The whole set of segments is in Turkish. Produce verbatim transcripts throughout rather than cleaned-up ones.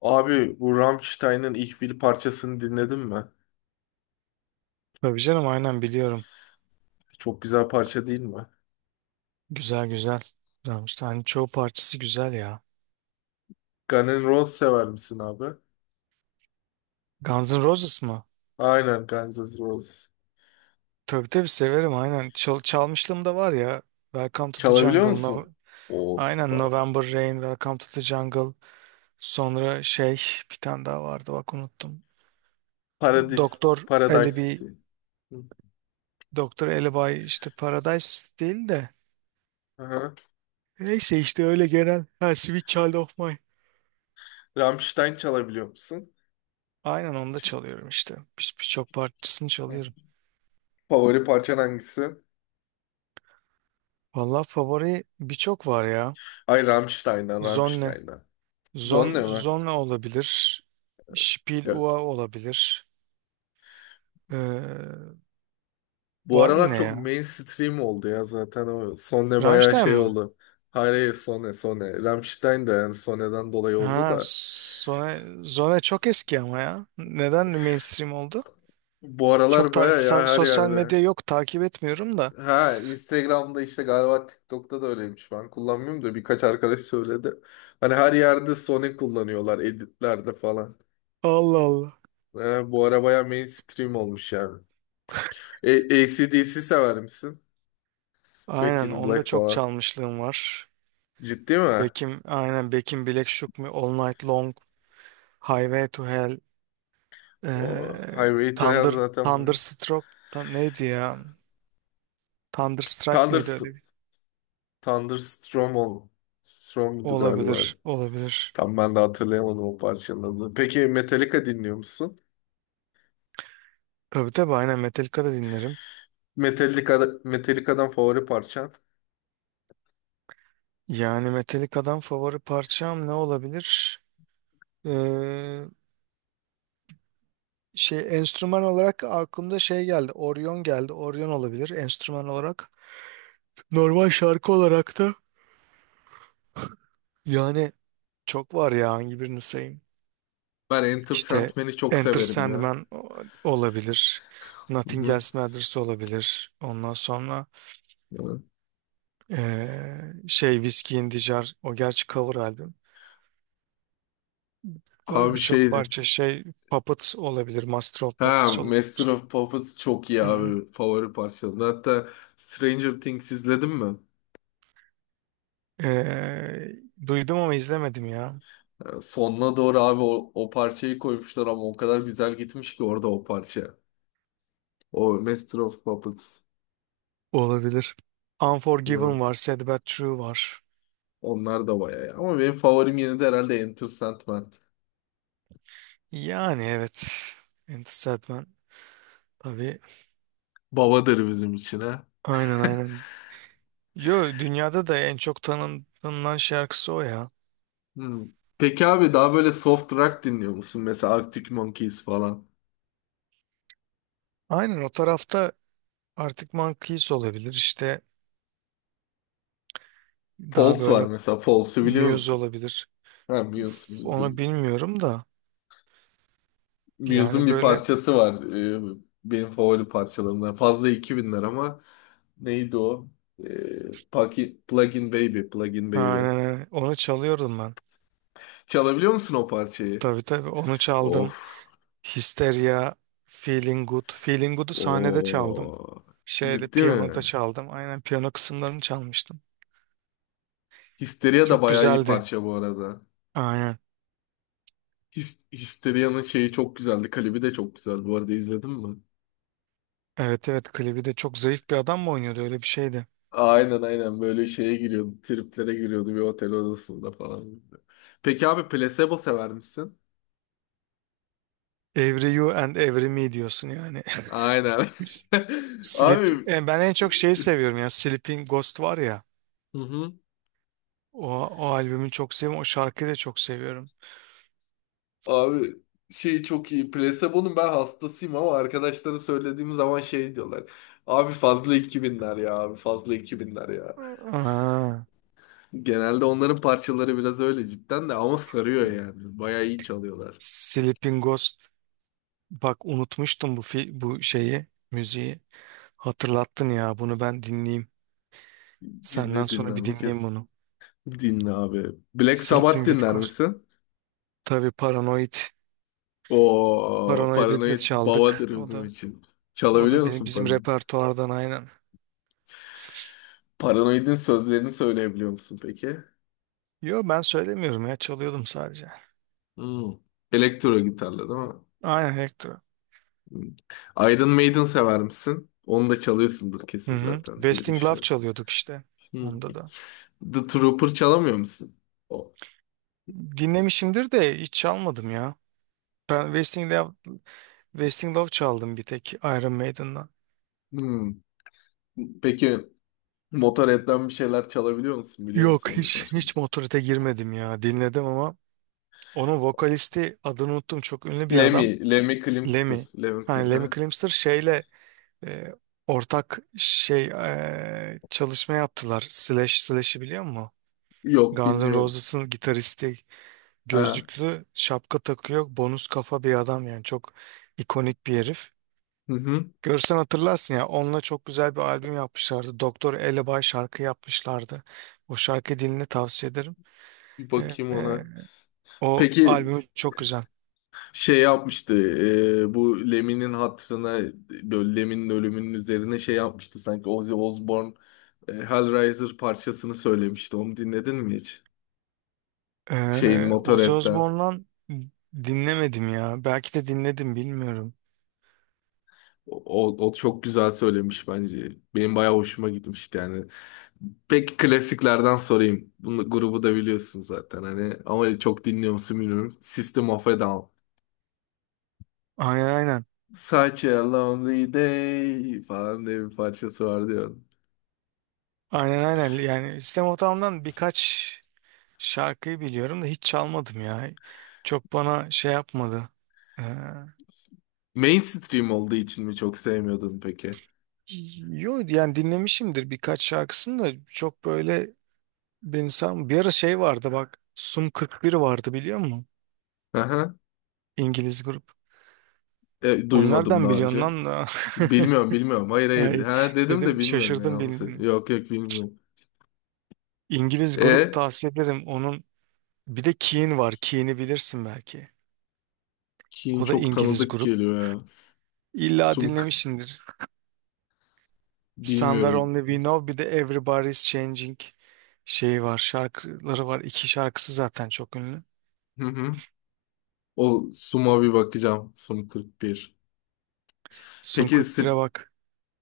Abi bu Rammstein'ın Ich Will parçasını dinledin mi? Tabii canım aynen biliyorum. Çok güzel parça değil mi? Güzel güzel. Güzelmiş. Hani çoğu parçası güzel ya. Guns N' Roses sever misin abi? Guns N' Roses mı? Aynen Guns N' Roses. Tabii tabii severim aynen. Çal çalmışlığım da var ya. Welcome to the Çalabiliyor Jungle. No, musun? Oo aynen süper. November Rain, Welcome to the Jungle. Sonra şey bir tane daha vardı bak unuttum. Paradis. Doktor Paradise City. Alibi, Hı. Doktor Alibi işte Paradise değil de. Aha. Neyse işte öyle genel. Ha, Sweet Child of Mine. Rammstein çalabiliyor musun? Aynen onu da çalıyorum işte. Bir- Birçok parçasını çalıyorum. Favori parçan hangisi? Vallahi favori birçok var ya. Ay Rammstein'dan Zonne. Rammstein'dan. Zon, Zonne mi? Zonne olabilir. Spiel Yok. Ua olabilir. Ee, Bu Var aralar yine çok ya. mainstream oldu ya zaten o Sonne bayağı Rammstein şey mı? oldu. Hayır, hayır, Sonne, Sonne. Rammstein de yani Sonne'den dolayı oldu Ha, da. Zone, Zone çok eski ama ya. Neden mainstream oldu? Bu Çok aralar ta- baya ya sa- her sosyal yerde. medya yok, takip etmiyorum da. Ha, Instagram'da işte galiba TikTok'ta da öyleymiş. Ben kullanmıyorum da birkaç arkadaş söyledi. Hani her yerde Sony kullanıyorlar editlerde falan. Allah Allah. Ha, bu ara baya mainstream olmuş yani. E A C/D C sever misin? Back Aynen in Black onda çok falan. çalmışlığım var. Ciddi mi? Bekim aynen Bekim Black Shook Me, All Night Long, Highway to Hell, O ee, Highway to Hell Thunder, zaten bu. Thunderstruck, Tan- neydi ya? Thunderstruck mıydı Thunderst öyle? Thunderstorm ol. Storm'du galiba. Olabilir, olabilir. Tam ben de hatırlayamadım o parçanın adını. Peki Metallica dinliyor musun? Tabii tabii aynen Metallica da dinlerim. Metallica'da, Metallica'dan favori parçan. Yani Metallica'dan favori parçam ne olabilir? Ee, Şey, enstrüman olarak aklımda şey geldi. Orion geldi. Orion olabilir enstrüman olarak. Normal şarkı olarak da yani çok var ya, hangi birini sayayım? Ben Enter İşte Sandman'i çok Enter severim ya. Sandman o- olabilir. Hı Nothing hı. Else Matters olabilir. Ondan sonra Evet. ee, şey, Whiskey in the Jar, o gerçi cover albüm. Var Abi birçok şeydi. parça, şey, Puppet olabilir. Master of Ha, Puppets olabilir. Master of Puppets çok iyi Hı. abi. Favori parçalarım. Hatta Stranger Things izledin mi? Ee, Duydum ama izlemedim ya. Ha, sonuna doğru abi o, o parçayı koymuşlar ama o kadar güzel gitmiş ki orada o parça. O Master of Puppets. Olabilir. Ya, Unforgiven var. Sad But True var. onlar da bayağı iyi. Ama benim favorim yine de herhalde Enter Sandman. Yani evet. Enter Sandman. Tabii. Babadır bizim için ha. Aynen aynen. Yo, dünyada da en çok tanın, tanınan şarkısı o ya. Hmm. Peki abi daha böyle soft rock dinliyor musun? Mesela Arctic Monkeys falan. Aynen o tarafta artık Monkeys olabilir. İşte daha False var böyle mesela. False'u biliyor Muse musun? olabilir. Ha, Muse. Üf, Muse'dur. onu bilmiyorum da. Muse'un Yani bir böyle, parçası var. Ee, benim favori parçalarımdan. Fazla iki binler ama neydi o? Ee, Paki- Plug in Baby. Plug in Baby. aynen aynen. Onu çalıyordum ben. Çalabiliyor musun o parçayı? Tabii tabii onu çaldım. Of. Hysteria, Feeling Good. Feeling Good'u sahnede çaldım. Oo. Şeyde, Ciddi mi? piyanoda çaldım. Aynen piyano kısımlarını çalmıştım. Histeria da Çok bayağı iyi güzeldi. parça bu arada. Aynen. His Histeria'nın şeyi çok güzeldi. Klibi de çok güzel. Bu arada izledin mi? Evet evet, klibi de, çok zayıf bir adam mı oynuyordu, öyle bir şeydi. Aynen aynen böyle şeye giriyordu, triplere giriyordu bir otel odasında falan. Peki abi placebo sever misin? Every You and Every Me diyorsun yani. Aynen. Sleep, Abi. E, ben en çok şeyi seviyorum ya, Sleeping Ghost var ya. Hı hı. O, o albümü çok seviyorum. O şarkıyı da çok seviyorum. Abi şey çok iyi. Placebo'nun ben hastasıyım ama arkadaşlara söylediğim zaman şey diyorlar. Abi fazla iki binler ya abi fazla iki binler ya. Aa, Genelde onların parçaları biraz öyle cidden de ama sarıyor yani. Bayağı iyi çalıyorlar. Sleeping Ghost. Bak, unutmuştum bu fi- bu şeyi, müziği. Hatırlattın ya, bunu ben dinleyeyim. Senden Dinle dinle sonra bir bu dinleyeyim kez. bunu. Dinle abi. Black Sabbath Sleeping with dinler Ghost. misin? Tabii, Paranoid. O Paranoid'i de paranoid çaldık. babadır O bizim da için. o da Çalabiliyor beni, musun bizim paranoid? repertuardan aynen. Paranoid'in sözlerini söyleyebiliyor musun peki? Yo, ben söylemiyorum ya, çalıyordum sadece. Hmm. Elektro gitarla değil mi? Aynen, elektro. Hmm. Iron Maiden sever misin? Onu da çalıyorsundur Hı kesin hı. zaten diye Wasting Love düşünüyorum. çalıyorduk işte. Hmm. Onda da. The Trooper çalamıyor musun? O. Dinlemişimdir de hiç çalmadım ya. Ben Wasting Love, Wasting Love çaldım bir tek Iron Maiden'dan. Hmm. Peki Motorhead'den bir şeyler çalabiliyor musun? Biliyor Yok, musun onun hiç parçasını? hiç Motorhead'e girmedim ya. Dinledim ama onun vokalisti, adını unuttum, çok ünlü bir adam. Lemmy, Lemmy Kilmister. Lemmy. Lemmy, Hani Kil- Lemmy ha? Kilmister şeyle, e, ortak şey, e, çalışma yaptılar. Slash Slash'i biliyor musun? Yok Guns N' bilmiyorum. Roses'ın gitaristi, Ha. gözlüklü, şapka takıyor. Bonus kafa bir adam yani, çok ikonik bir herif. Hı hı. Görsen hatırlarsın ya, onunla çok güzel bir albüm yapmışlardı. Doktor Elebay şarkı yapmışlardı. O şarkı dilini tavsiye ederim. Bir E, bakayım ona. e, O Peki albüm çok güzel. şey yapmıştı, e, bu Lemin'in hatırına böyle Lemin'in ölümünün üzerine şey yapmıştı sanki Ozzy Osbourne, e, Hellraiser parçasını söylemişti onu dinledin mi hiç? Şeyin Ee, Ozzy Motorhead'den. Osbourne'dan dinlemedim ya. Belki de dinledim bilmiyorum. O, o çok güzel söylemiş bence. Benim bayağı hoşuma gitmişti yani. Peki klasiklerden sorayım. Bunu grubu da biliyorsun zaten hani ama çok dinliyor musun bilmiyorum. System of a Down. Aynen aynen. Such a lonely day falan diye bir parçası vardı ya. Aynen aynen. Yani System of Down'dan birkaç şarkıyı biliyorum da hiç çalmadım ya. Çok bana şey yapmadı. Ee, Mainstream olduğu için mi çok sevmiyordun peki? Yo yani, dinlemişimdir birkaç şarkısını da çok böyle beni sarm- Bir ara şey vardı bak. Sum kırk bir vardı, biliyor musun? Aha, İngiliz grup. e, duymadım Onlardan daha biliyorsun önce. lan da. Bilmiyorum bilmiyorum. Hayır hayır. Ay, Ha dedim de dedim, bilmiyorum yani. şaşırdım Onu se- bildiğini. Yok yok bilmiyorum. İngiliz grup, E, tavsiye ederim. Onun bir de Keane var. Keane'i bilirsin belki. Keen O da çok İngiliz tanıdık grup. geliyor ya. İlla Sum dinlemişsindir. Somewhere bilmiyorum. Only We Know, bir de Everybody's Changing şeyi var. Şarkıları var. İki şarkısı zaten çok ünlü. Hı hı. O Sum'a bir bakacağım. Sum kırk bir. Sun Peki sırf kırk bire bak.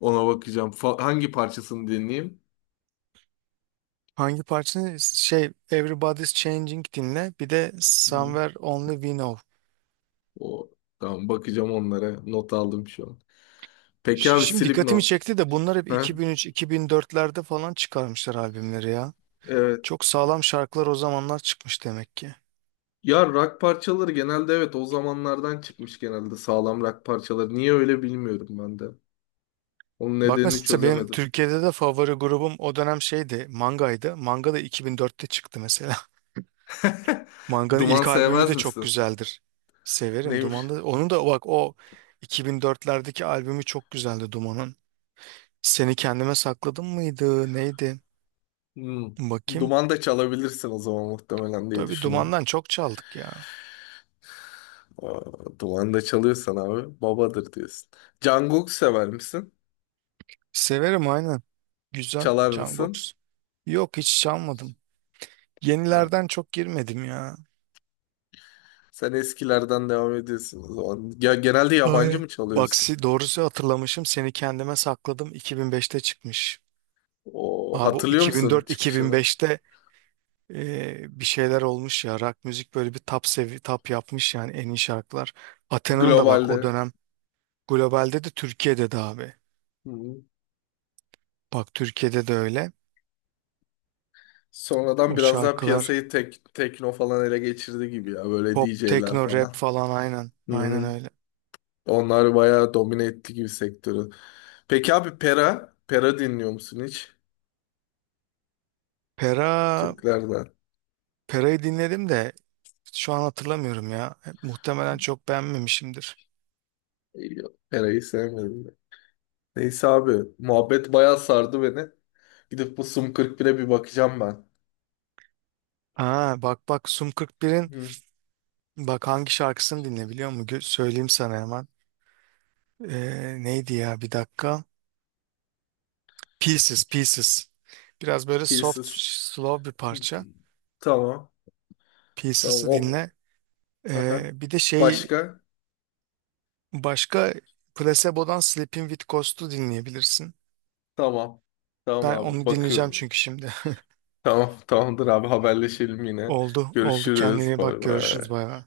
ona bakacağım. Fa- hangi parçasını dinleyeyim? Hangi parçanı? Şey, Everybody's Changing dinle. Bir de Hı. Somewhere Only We Know. O tamam, bakacağım onlara. Not aldım şu an. Peki Ş- abi Şimdi dikkatimi Slipknot. çekti de, bunlar hep Ha? iki bin üç iki bin dörtlerde falan çıkarmışlar albümleri ya. Evet. Çok sağlam şarkılar o zamanlar çıkmış demek ki. Ya rock parçaları genelde evet o zamanlardan çıkmış genelde sağlam rock parçaları. Niye öyle bilmiyorum ben de. Onun Bak nedenini mesela benim çözemedim. Türkiye'de de favori grubum o dönem şeydi, Manga'ydı. Manga da iki bin dörtte çıktı mesela. Manga'nın Duman ilk albümü sevmez de çok misin? güzeldir. Severim Neymiş? Duman'da. Onu da bak, o iki bin dörtlerdeki albümü çok güzeldi Duman'ın. Seni Kendime Sakladım mıydı? Neydi? Hmm. Bakayım. Duman da çalabilirsin o zaman muhtemelen diye Tabii, düşünüyorum. Duman'dan çok çaldık ya. Aa, duman da çalıyorsan abi babadır diyorsun. Jungkook sever misin? Severim aynen. Güzel. Çalar mısın? Canbox. Yok, hiç çalmadım. Ha, Yenilerden çok girmedim ya. sen eskilerden devam ediyorsun o zaman. Ya genelde yabancı Aynen. mı Bak çalıyorsun? si- doğrusu, hatırlamışım, Seni Kendime Sakladım iki bin beşte çıkmış. O Abi bu hatırlıyor musun çıkışını? iki bin dört iki bin beşte e, bir şeyler olmuş ya rock müzik, böyle bir tap sevi tap yapmış yani, en iyi şarkılar. Athena'nın da bak o Globalde. dönem, globalde de Türkiye'de de abi. Hı. Bak Türkiye'de de öyle. Sonradan O biraz daha şarkılar piyasayı tek, tekno falan ele geçirdi gibi ya. Böyle pop, D J'ler tekno, rap falan. falan aynen. Aynen Hı. öyle. Onlar bayağı domine etti gibi sektörü. Peki abi Pera? Pera dinliyor musun hiç? Pera, Türklerden. Pera'yı dinledim de şu an hatırlamıyorum ya. Muhtemelen çok beğenmemişimdir. İyi, Pera'yı sevmedim ben. Neyse abi. Muhabbet bayağı sardı beni. Gidip bu Sum kırk bire bir bakacağım ben. Ha, bak bak, Sum kırk birin. Hı. Bak, hangi şarkısını dinle biliyor musun? Gö- Söyleyeyim sana hemen. Ee, neydi ya, bir dakika. Pieces, Pieces. Biraz böyle soft, Pieces. slow bir Hı. parça. Tamam. Tamam. Pieces'ı O. dinle. Aha. Ee, bir de şey, Başka? başka Placebo'dan Sleeping With Ghosts'u dinleyebilirsin. Tamam. Tamam Ben abi. onu dinleyeceğim Bakıyorum. çünkü şimdi. Tamam, tamamdır abi haberleşelim yine. Oldu, oldu. Kendine Görüşürüz. iyi bak, Bay görüşürüz, bay. bay bay.